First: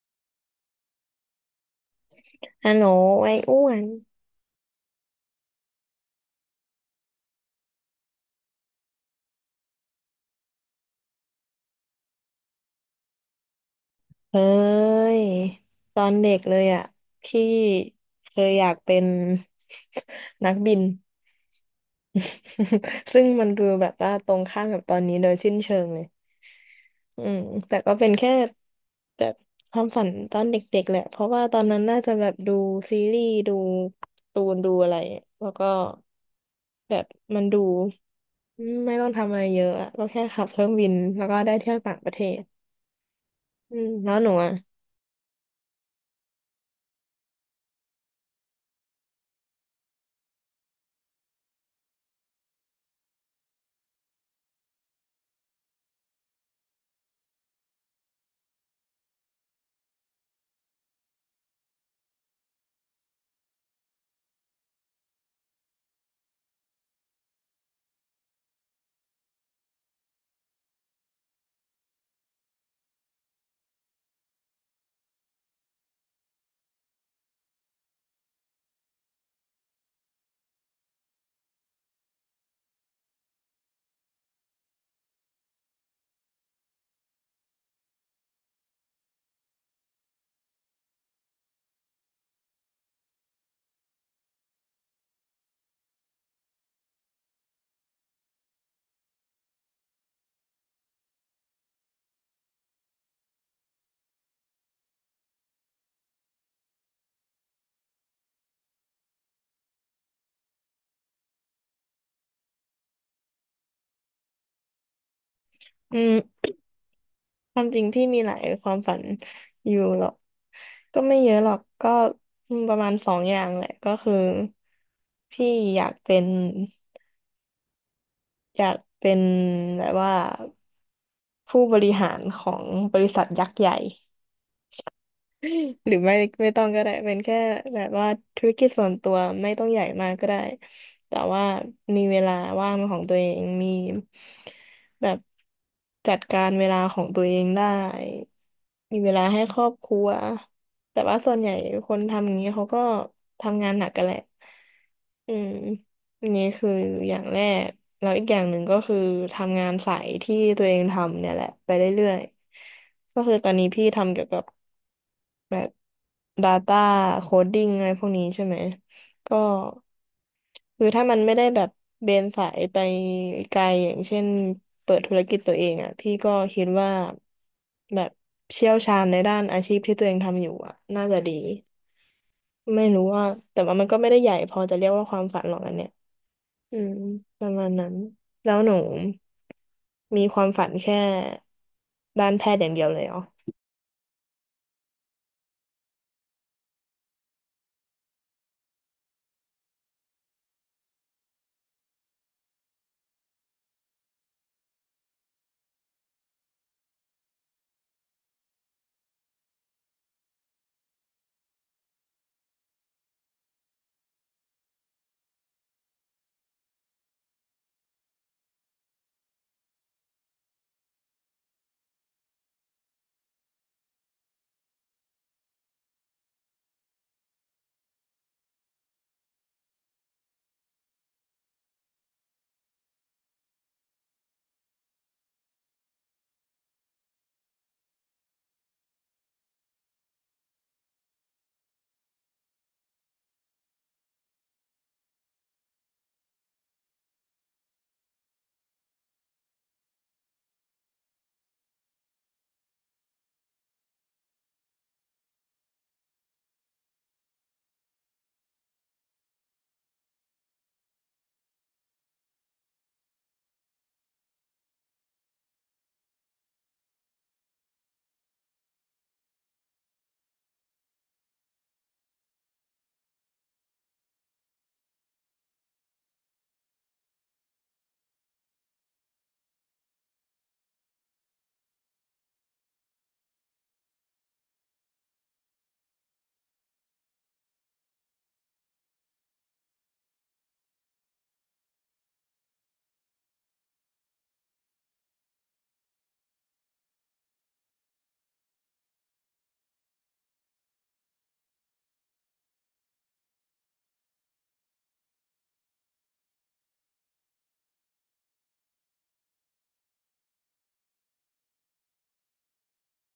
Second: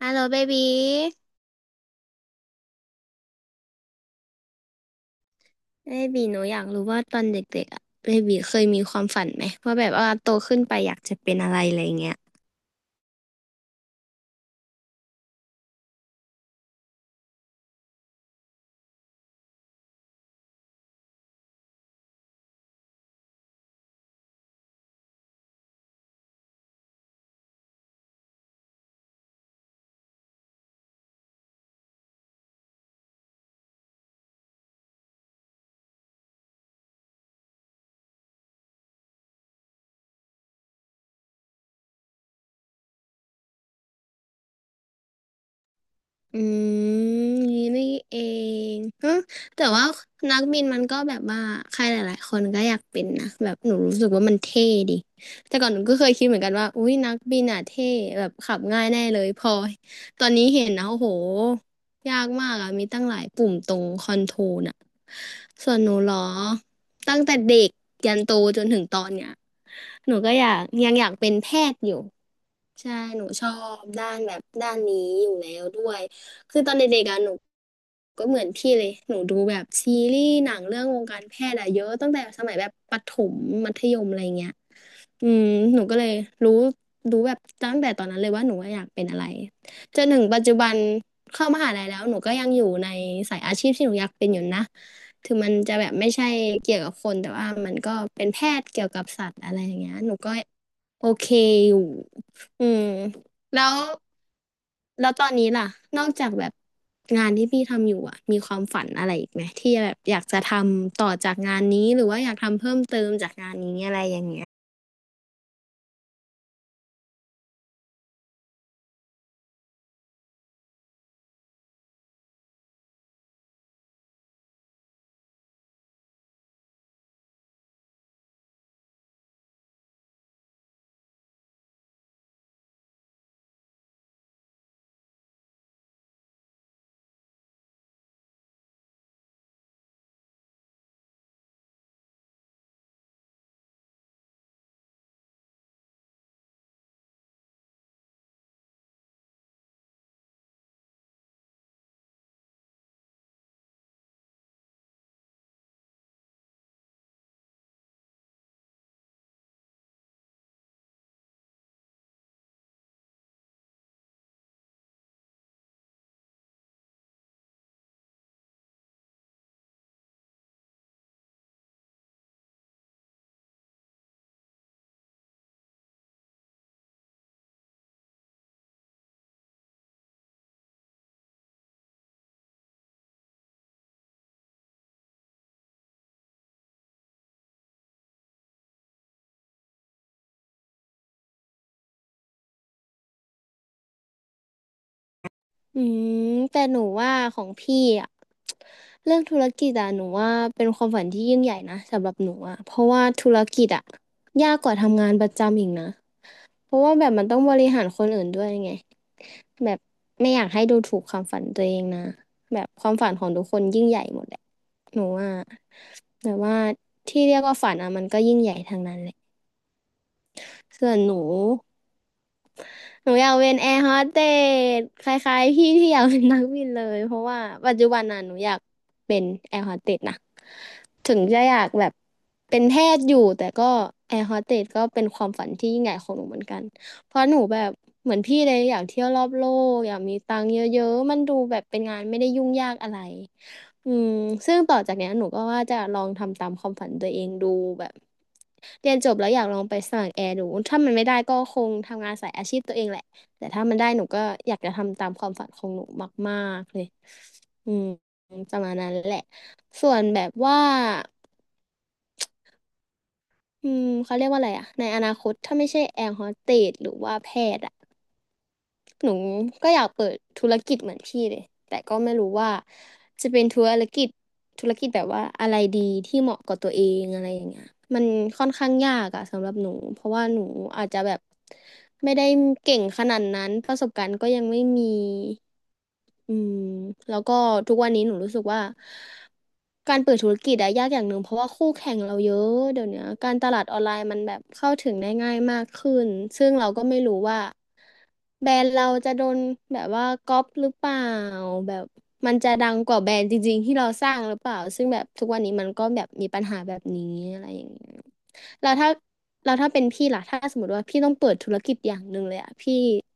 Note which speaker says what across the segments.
Speaker 1: ฮัลโหลเบบี
Speaker 2: ฮัลโหลไอ้อ้วน
Speaker 1: เบบีหนูอยากรู้ว่าตอนเด็กๆอะเบบีเคยมีความฝันไหมว่าแบบว่าโตขึ้นไปอยากจะเป็นอะไรอะไรเงี้ย
Speaker 2: เฮ้ยตอนเด็กเลยอ่ะพี่เคยอยากเป็น นักบิน ซึ่งมันดูแบบว่าตรงข้ามกับตอนนี้โดยสิ้นเชิงเลยอืมแต่ก็เป็นแค่แบบความฝันตอนเด็กๆแหละเพราะว่าตอนนั้นน่าจะแบบดูซีรีส์ดูการ์ตูนดูอะไรแล้วก็แบบมันดูไม่ต้องทำอะไรเยอะอะก็แค่ขับเครื่องบินแล้วก็ได้เที่ยวต่างประเทศอืมแล้วหนูอ่ะ
Speaker 1: อืมนี่นี่เองฮะแต่ว่านักบินมันก็แบบว่าใครหลายๆคนก็อยากเป็นนะแบบหนูรู้สึกว่ามันเท่ดิแต่ก่อนหนูก็เคยคิดเหมือนกันว่าอุ้ยนักบินอ่ะเท่แบบขับง่ายแน่เลยพอตอนนี้เห็นนะโอ้โหยากมากอ่ะมีตั้งหลายปุ่มตรงคอนโทรลอ่ะส่วนหนูเหรอตั้งแต่เด็กยันโตจนถึงตอนเนี้ยหนูก็อยากยังอยากเป็นแพทย์อยู่ ใช่หนูชอบด้านแบบด้านนี้อยู่แล้วด้วยคือตอนเด็กๆอะหนูก็เหมือนพี่เลยหนูดูแบบซีรีส์หนังเรื่องวงการแพทย์อะเยอะตั้งแต่สมัยแบบประถมมัธยมอะไรเงี้ยอืมหนูก็เลยรู้รู้แบบตั้งแต่ตอนนั้นเลยว่าหนูอยากเป็นอะไรจนถึงปัจจุบันเข้ามหาลัยแล้วหนูก็ยังอยู่ในสายอาชีพที่หนูอยากเป็นอยู่นะถึงมันจะแบบไม่ใช่เกี่ยวกับคนแต่ว่ามันก็เป็นแพทย์เกี่ยวกับสัตว์อะไรอย่างเงี้ยหนูก็ โอเคอยู่ อืมแล้ว แล้วตอนนี้ล่ะ นอกจากแบบงานที่พี่ทำอยู่อ่ะมีความฝันอะไรอีกไหมที่แบบอยากจะทำต่อจากงานนี้หรือว่าอยากทำเพิ่มเติมจากงานนี้อะไรอย่างเงี้ย
Speaker 2: อืม ความจริงพี่มีหลายความฝันอยู่หรอกก็ไม่เยอะหรอกก็ประมาณสองอย่างแหละก็คือพี่อยากเป็นอยากเป็นแบบว่าผู้บริหารของบริษัทยักษ์ใหญ่ หรือไม่ต้องก็ได้เป็นแค่แบบว่าธุรกิจส่วนตัวไม่ต้องใหญ่มากก็ได้แต่ว่ามีเวลาว่างเป็นของตัวเองมีแบบจัดการเวลาของตัวเองได้มีเวลาให้ครอบครัวแต่ว่าส่วนใหญ่คนทำอย่างนี้เขาก็ทำงานหนักกันแหละอืมอันนี้คืออย่างแรกแล้วอีกอย่างหนึ่งก็คือทำงานสายที่ตัวเองทำเนี่ยแหละไปเรื่อยๆก็คือตอนนี้พี่ทำเกี่ยวกับ แบบ Data Coding อะไรพวกนี้ใช่ไหมก็คือถ้ามันไม่ได้แบบเบนสายไปไกลอย่างเช่นเปิดธุรกิจตัวเองอ่ะพี่ก็คิดว่าแบบเชี่ยวชาญในด้านอาชีพที่ตัวเองทำอยู่อ่ะน่าจะดีไม่รู้ว่าแต่ว่ามันก็ไม่ได้ใหญ่พอจะเรียกว่าความฝันหรอกอันเนี้ยอืมประมาณนั้นแล้วหนูมีความฝันแค่ด้านแพทย์อย่างเดียวเลยเหรอ
Speaker 1: อืมแต่หนูว่าของพี่อ่ะ เรื่องธุรกิจอ่ะหนูว่าเป็นความฝันที่ยิ่งใหญ่นะสำหรับหนูอ่ะเพราะว่าธุรกิจอ่ะยากกว่าทำงานประจำอีกนะ เพราะว่าแบบมันต้องบริหารคนอื่นด้วยไงแบบไม่อยากให้ดูถูกความฝันตัวเองนะแบบความฝันของทุกคนยิ่งใหญ่หมดแหละหนูว่าแต่ว่าที่เรียกว่าฝันอ่ะมันก็ยิ่งใหญ่ทางนั้นแหละส่วนหนู หนูอยากเป็นแอร์โฮสเตสคล้ายๆพี่ที่อยากเป็นนักบินเลยเพราะว่าปัจจุบันน่ะหนูอยากเป็นแอร์โฮสเตสนะถึงจะอยากแบบเป็นแพทย์อยู่แต่ก็แอร์โฮสเตสก็เป็นความฝันที่ยิ่งใหญ่ของหนูเหมือนกันเพราะหนูแบบเหมือนพี่เลยอยากเที่ยวรอบโลกอยากมีตังค์เยอะๆมันดูแบบเป็นงานไม่ได้ยุ่งยากอะไร อืมซึ่งต่อจากเนี้ยหนูก็ว่าจะลองทำตามความฝันตัวเองดูแบบเรียนจบแล้วอยากลองไปสมัครแอร์ดูถ้ามันไม่ได้ก็คงทำงานสายอาชีพตัวเองแหละแต่ถ้ามันได้หนูก็อยากจะทำตามความฝันของหนูมากๆเลยอืมประมาณนั้นแหละส่วนแบบว่าอืมเขาเรียกว่าอะไรอะในอนาคตถ้าไม่ใช่แอร์โฮสเตสหรือว่าแพทย์อะ หนูก็อยากเปิดธุรกิจเหมือนพี่เลย แต่ก็ไม่รู้ว่าจะเป็นธุรกิจแบบว่าอะไรดีที่เหมาะกับตัวเองอะไรอย่างเงี้ยมันค่อนข้างยากอะสำหรับหนูเพราะว่าหนูอาจจะแบบไม่ได้เก่งขนาดนั้นประสบการณ์ก็ยังไม่มีอืมแล้วก็ทุกวันนี้หนูรู้สึกว่าการเปิดธุรกิจอะยากอย่างหนึ่งเพราะว่าคู่แข่งเราเยอะเดี๋ยวเนี้ยการตลาดออนไลน์มันแบบเข้าถึงได้ง่ายมากขึ้นซึ่งเราก็ไม่รู้ว่า แบรนด์เราจะโดนแบบว่าก๊อปหรือเปล่าแบบมันจะดังกว่าแบรนด์จริงๆที่เราสร้างหรือเปล่าซึ่งแบบทุกวันนี้มันก็แบบมีปัญหาแบบนี้อะไรอย่างเงี้ยแล้วถ้าเป็นพี่ล่ะถ้าสมมติว่าพี่ต้องเปิดธุรกิจอย่างหนึ่งเลยอะพี่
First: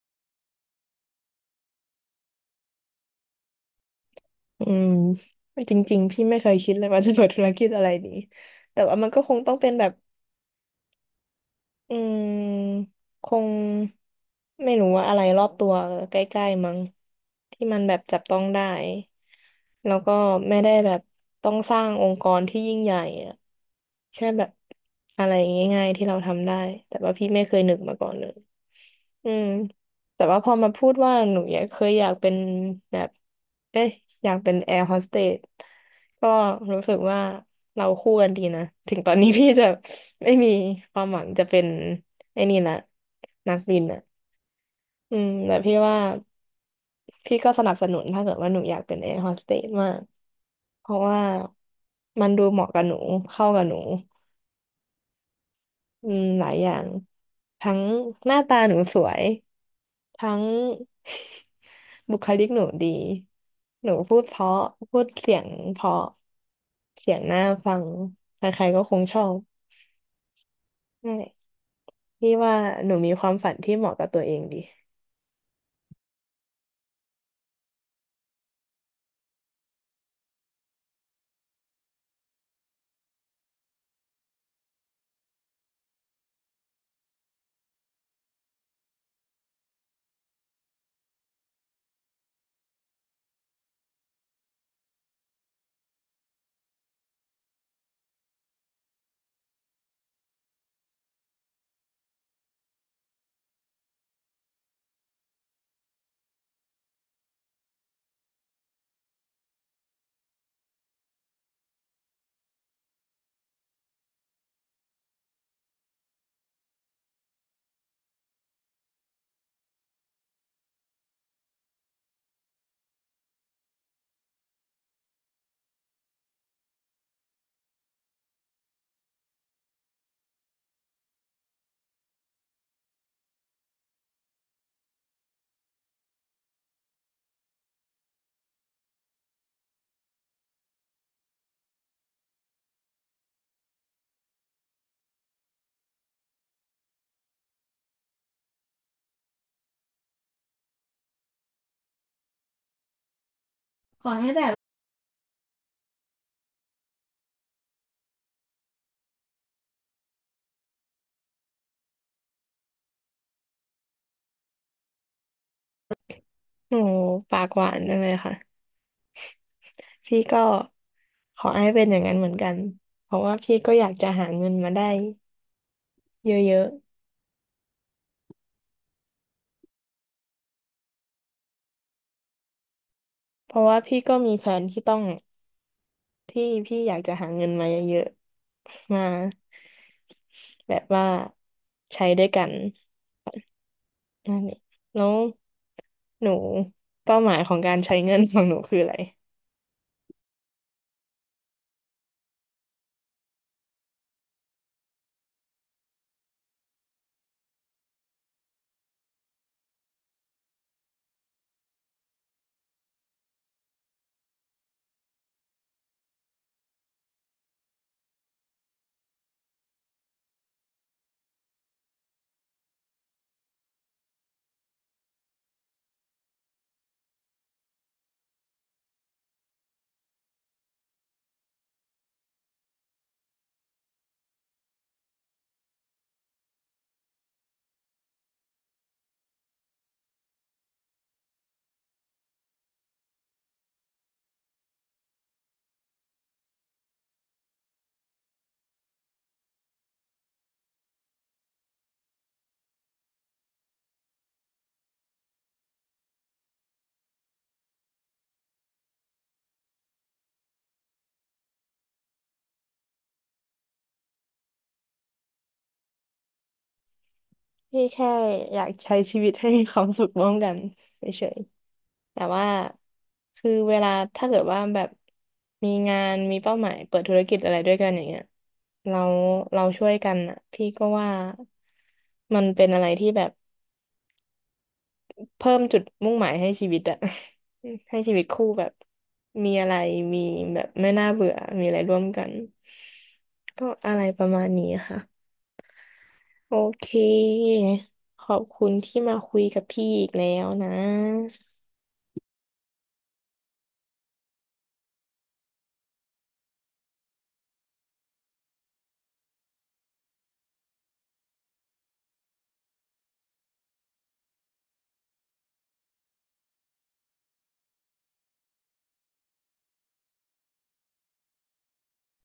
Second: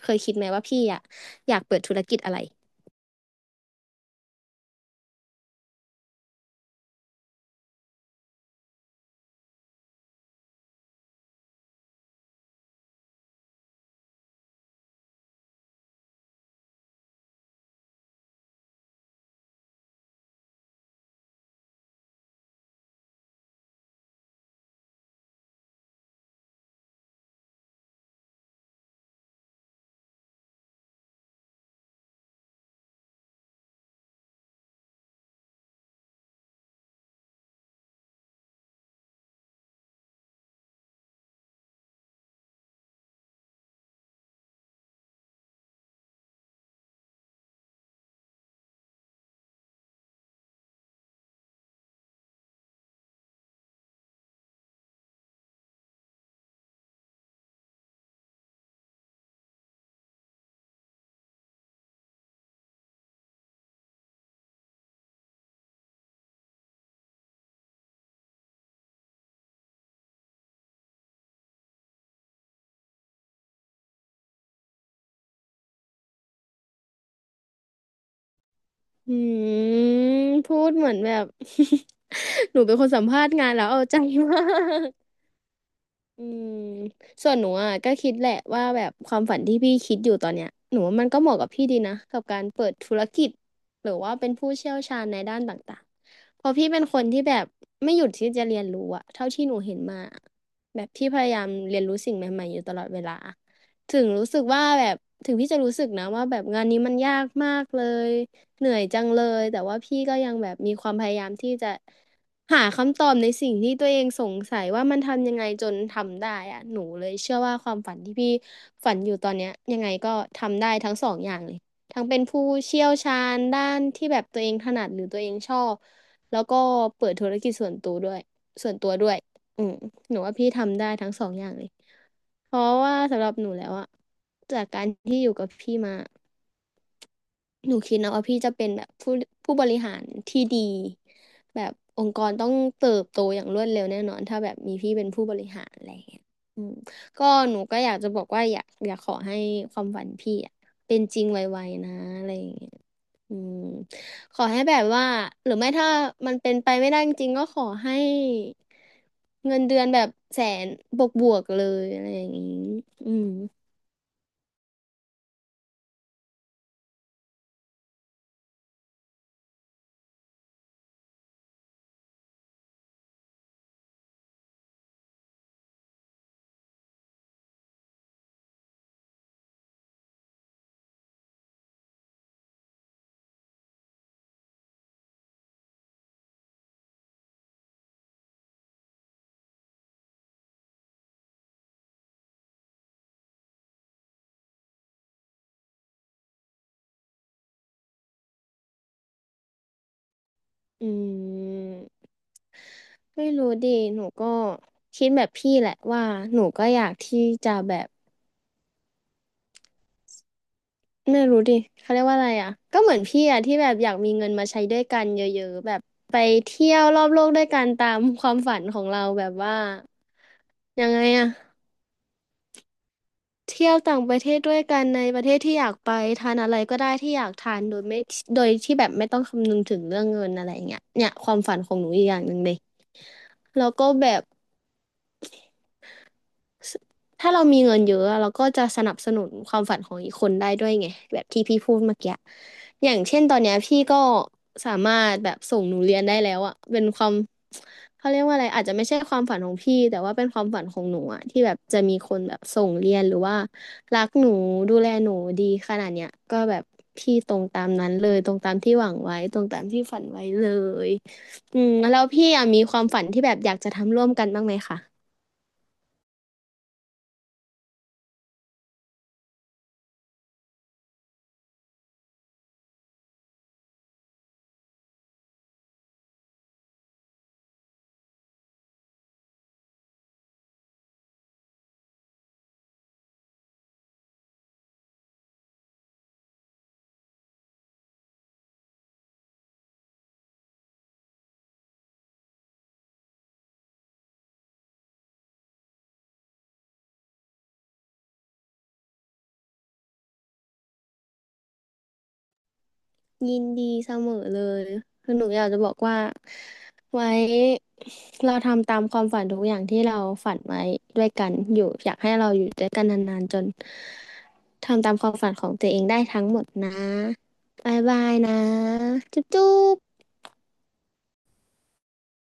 Speaker 1: เคยคิดไหมว่าพี่อะอยากเปิดธุรกิจอะไร
Speaker 2: อืมจริงๆพี่ไม่เคยคิดเลยว่าจะเปิดธุรกิจอะไรดีแต่ว่ามันก็คงต้องเป็นแบบอืมคงไม่รู้ว่าอะไรรอบตัวใกล้ๆมั้งที่มันแบบจับต้องได้แล้วก็ไม่ได้แบบต้องสร้างองค์กรที่ยิ่งใหญ่อะแค่แบบอะไรง่ายๆที่เราทำได้แต่ว่าพี่ไม่เคยนึกมาก่อนเลย อืมแต่ว่าพอมาพูดว่าหนูอยากเคยอยากเป็นแบบเอ๊ะอยากเป็นแอร์โฮสเตสก็รู้สึกว่าเราคู่กันดีนะถึงตอนนี้พี่จะไม่มีความหวังจะเป็นไอ้นี่ละนักบินอ่ะอืมแต่พี่ว่าพี่ก็สนับสนุนถ้าเกิดว่าหนูอยากเป็นแอร์โฮสเตสมากเพราะว่ามันดูเหมาะกับหนูเข้ากับหนูอืมหลายอย่างทั้งหน้าตาหนูสวย ทั้ง บุคลิกหนูดีหนูพูดเพราะพูดเสียงเพราะเสียงน่าฟังใครๆก็คงชอบนั่นแหละพี่ว่าหนูมีความฝันที่เหมาะกับตัวเองดี
Speaker 1: อืมพูดเหมือนแบบ หนูเป็นคนสัมภาษณ์งานแล้วเอาใจมาก อืมส่วนหนูอ่ะก็คิดแหละว่าแบบความฝันที่พี่คิดอยู่ตอนเนี้ยหนูว่ามันก็เหมาะกับพี่ดีนะกับการเปิดธุรกิจหรือว่าเป็นผู้เชี่ยวชาญในด้านต่างๆเพราะพี่เป็นคนที่แบบไม่หยุดที่จะเรียนรู้อะเท่าที่หนูเห็นมาแบบพี่พยายามเรียนรู้สิ่งใหม่ๆอยู่ตลอดเวลาถึงรู้สึกว่าแบบถึงพี่จะรู้สึกนะว่าแบบงานนี้มันยากมากเลยเหนื่อยจังเลยแต่ว่าพี่ก็ยังแบบมีความพยายามที่จะ หาคำตอบในสิ่งที่ตัวเองสงสัยว่ามันทำยังไงจนทำได้อะหนูเลยเชื่อว่าความฝันที่พี่ฝันอยู่ตอนเนี้ยยังไงก็ทำได้ทั้งสองอย่างเลยทั้งเป็นผู้เชี่ยวชาญด้านที่แบบตัวเองถนัดหรือตัวเองชอบแล้วก็เปิดธุรกิจส่วนตัวด้วยส่วนตัวด้วยอืมหนูว่าพี่ทำได้ทั้งสองอย่างเลยเพราะว่าสำหรับหนูแล้วอะจากการที่อยู่กับพี่มา หนูคิดนะว่าพี่จะเป็นแบบผู้บริหารที่ดีแบบองค์กรต้องเติบโตอย่างรวดเร็วแน่นอนถ้าแบบมีพี่เป็นผู้บริหารอะไรอย่างเงี้ยอืมก็หนูก็อยากจะบอกว่าอยากขอให้ความฝันพี่อะเป็นจริงไวๆนะอะไรอย่างเงี้ยอืมขอให้แบบว่าหรือไม่ถ้ามันเป็นไปไม่ได้จริงๆก็ขอให้เงินเดือนแบบแสนบวกๆเลยอะไรอย่างงี้อืม
Speaker 2: หนูปากหวานจังเลยค่ะพี่ก็ขอให้เป็นอย่างนั้นเหมือนกันเพราะว่าพี่ก็อยากจะหาเงินมาได้เยอะๆเพราะว่าพี่ก็มีแฟนที่ต้องที่พี่อยากจะหาเงินมาเยอะๆมาแบบว่าใช้ด้วยกัน นั่นเองแล้วหนูเป้าหมายของการใช้เงินของหนูคืออะไร
Speaker 1: อืมไม่รู้ดิหนูก็คิดแบบพี่แหละว่าหนูก็อยากที่จะแบบไม่รู้ดิเขาเรียกว่าอะไรอ่ะก็เหมือนพี่อ่ะที่แบบอยากมีเงินมาใช้ด้วยกันเยอะๆแบบไปเที่ยวรอบโลกด้วยกันตามความฝันของเราแบบว่ายังไงอ่ะเที่ยวต่างประเทศด้วยกันในประเทศที่อยากไปทานอะไรก็ได้ที่อยากทานโดยไม่โดยที่แบบไม่ต้องคำนึงถึงเรื่องเงินอะไรอย่างเงี้ยเนี่ยความฝันของหนูอีกอย่างหนึ่งเลยแล้วก็แบบ ถ้าเรามีเงินเยอะเราก็จะสนับสนุนความฝันของอีกคนได้ด้วยไงแบบที่พี่พูดเมื่อกี้อย่างเช่นตอนเนี้ยพี่ก็สามารถแบบส่งหนูเรียนได้แล้วอะเป็นความเขาเรียกว่าอะไรอาจจะไม่ใช่ความฝันของพี่แต่ว่าเป็นความฝันของหนูอะที่แบบจะมีคนแบบส่งเรียนหรือว่ารักหนูดูแลหนูดีขนาดเนี้ยก็แบบพี่ตรงตามนั้นเลยตรงตามที่หวังไว้ตรงตามที่ฝันไว้เลยแล้วพี่อะมีความฝันที่แบบอยากจะทำร่วมกันบ้างไหมคะ
Speaker 2: พี่แค่อยากใช้ชีวิตให้มีความสุขร่วมกันเฉยๆแต่ว่าคือเวลาถ้าเกิดว่าแบบมีงานมีเป้าหมายเปิดธุรกิจอะไรด้วยกันอย่างเงี้ยเราเราช่วยกันอ่ะพี่ก็ว่ามันเป็นอะไรที่แบบ เพิ่มจุดมุ่งหมายให้ชีวิตอะ ให้ชีวิตคู่แบบมีอะไรมีแบบไม่น่าเบื่อมีอะไรร่วมกันก็อะไรประมาณนี้ค่ะโอเคขอบคุณที่มาคุยกับพี่อีกแล้วนะ
Speaker 1: ยินดีเสมอเลยคือหนูอยากจะบอกว่าไว้เราทำตามความฝันทุกอย่างที่เราฝันไว้ด้วยกันอยู่อยากให้เราอยู่ด้วยกันนานๆจนทำตามความฝันของตัวเองได้ทั้งหมดนะบายบายนะจุ๊บจุ๊บ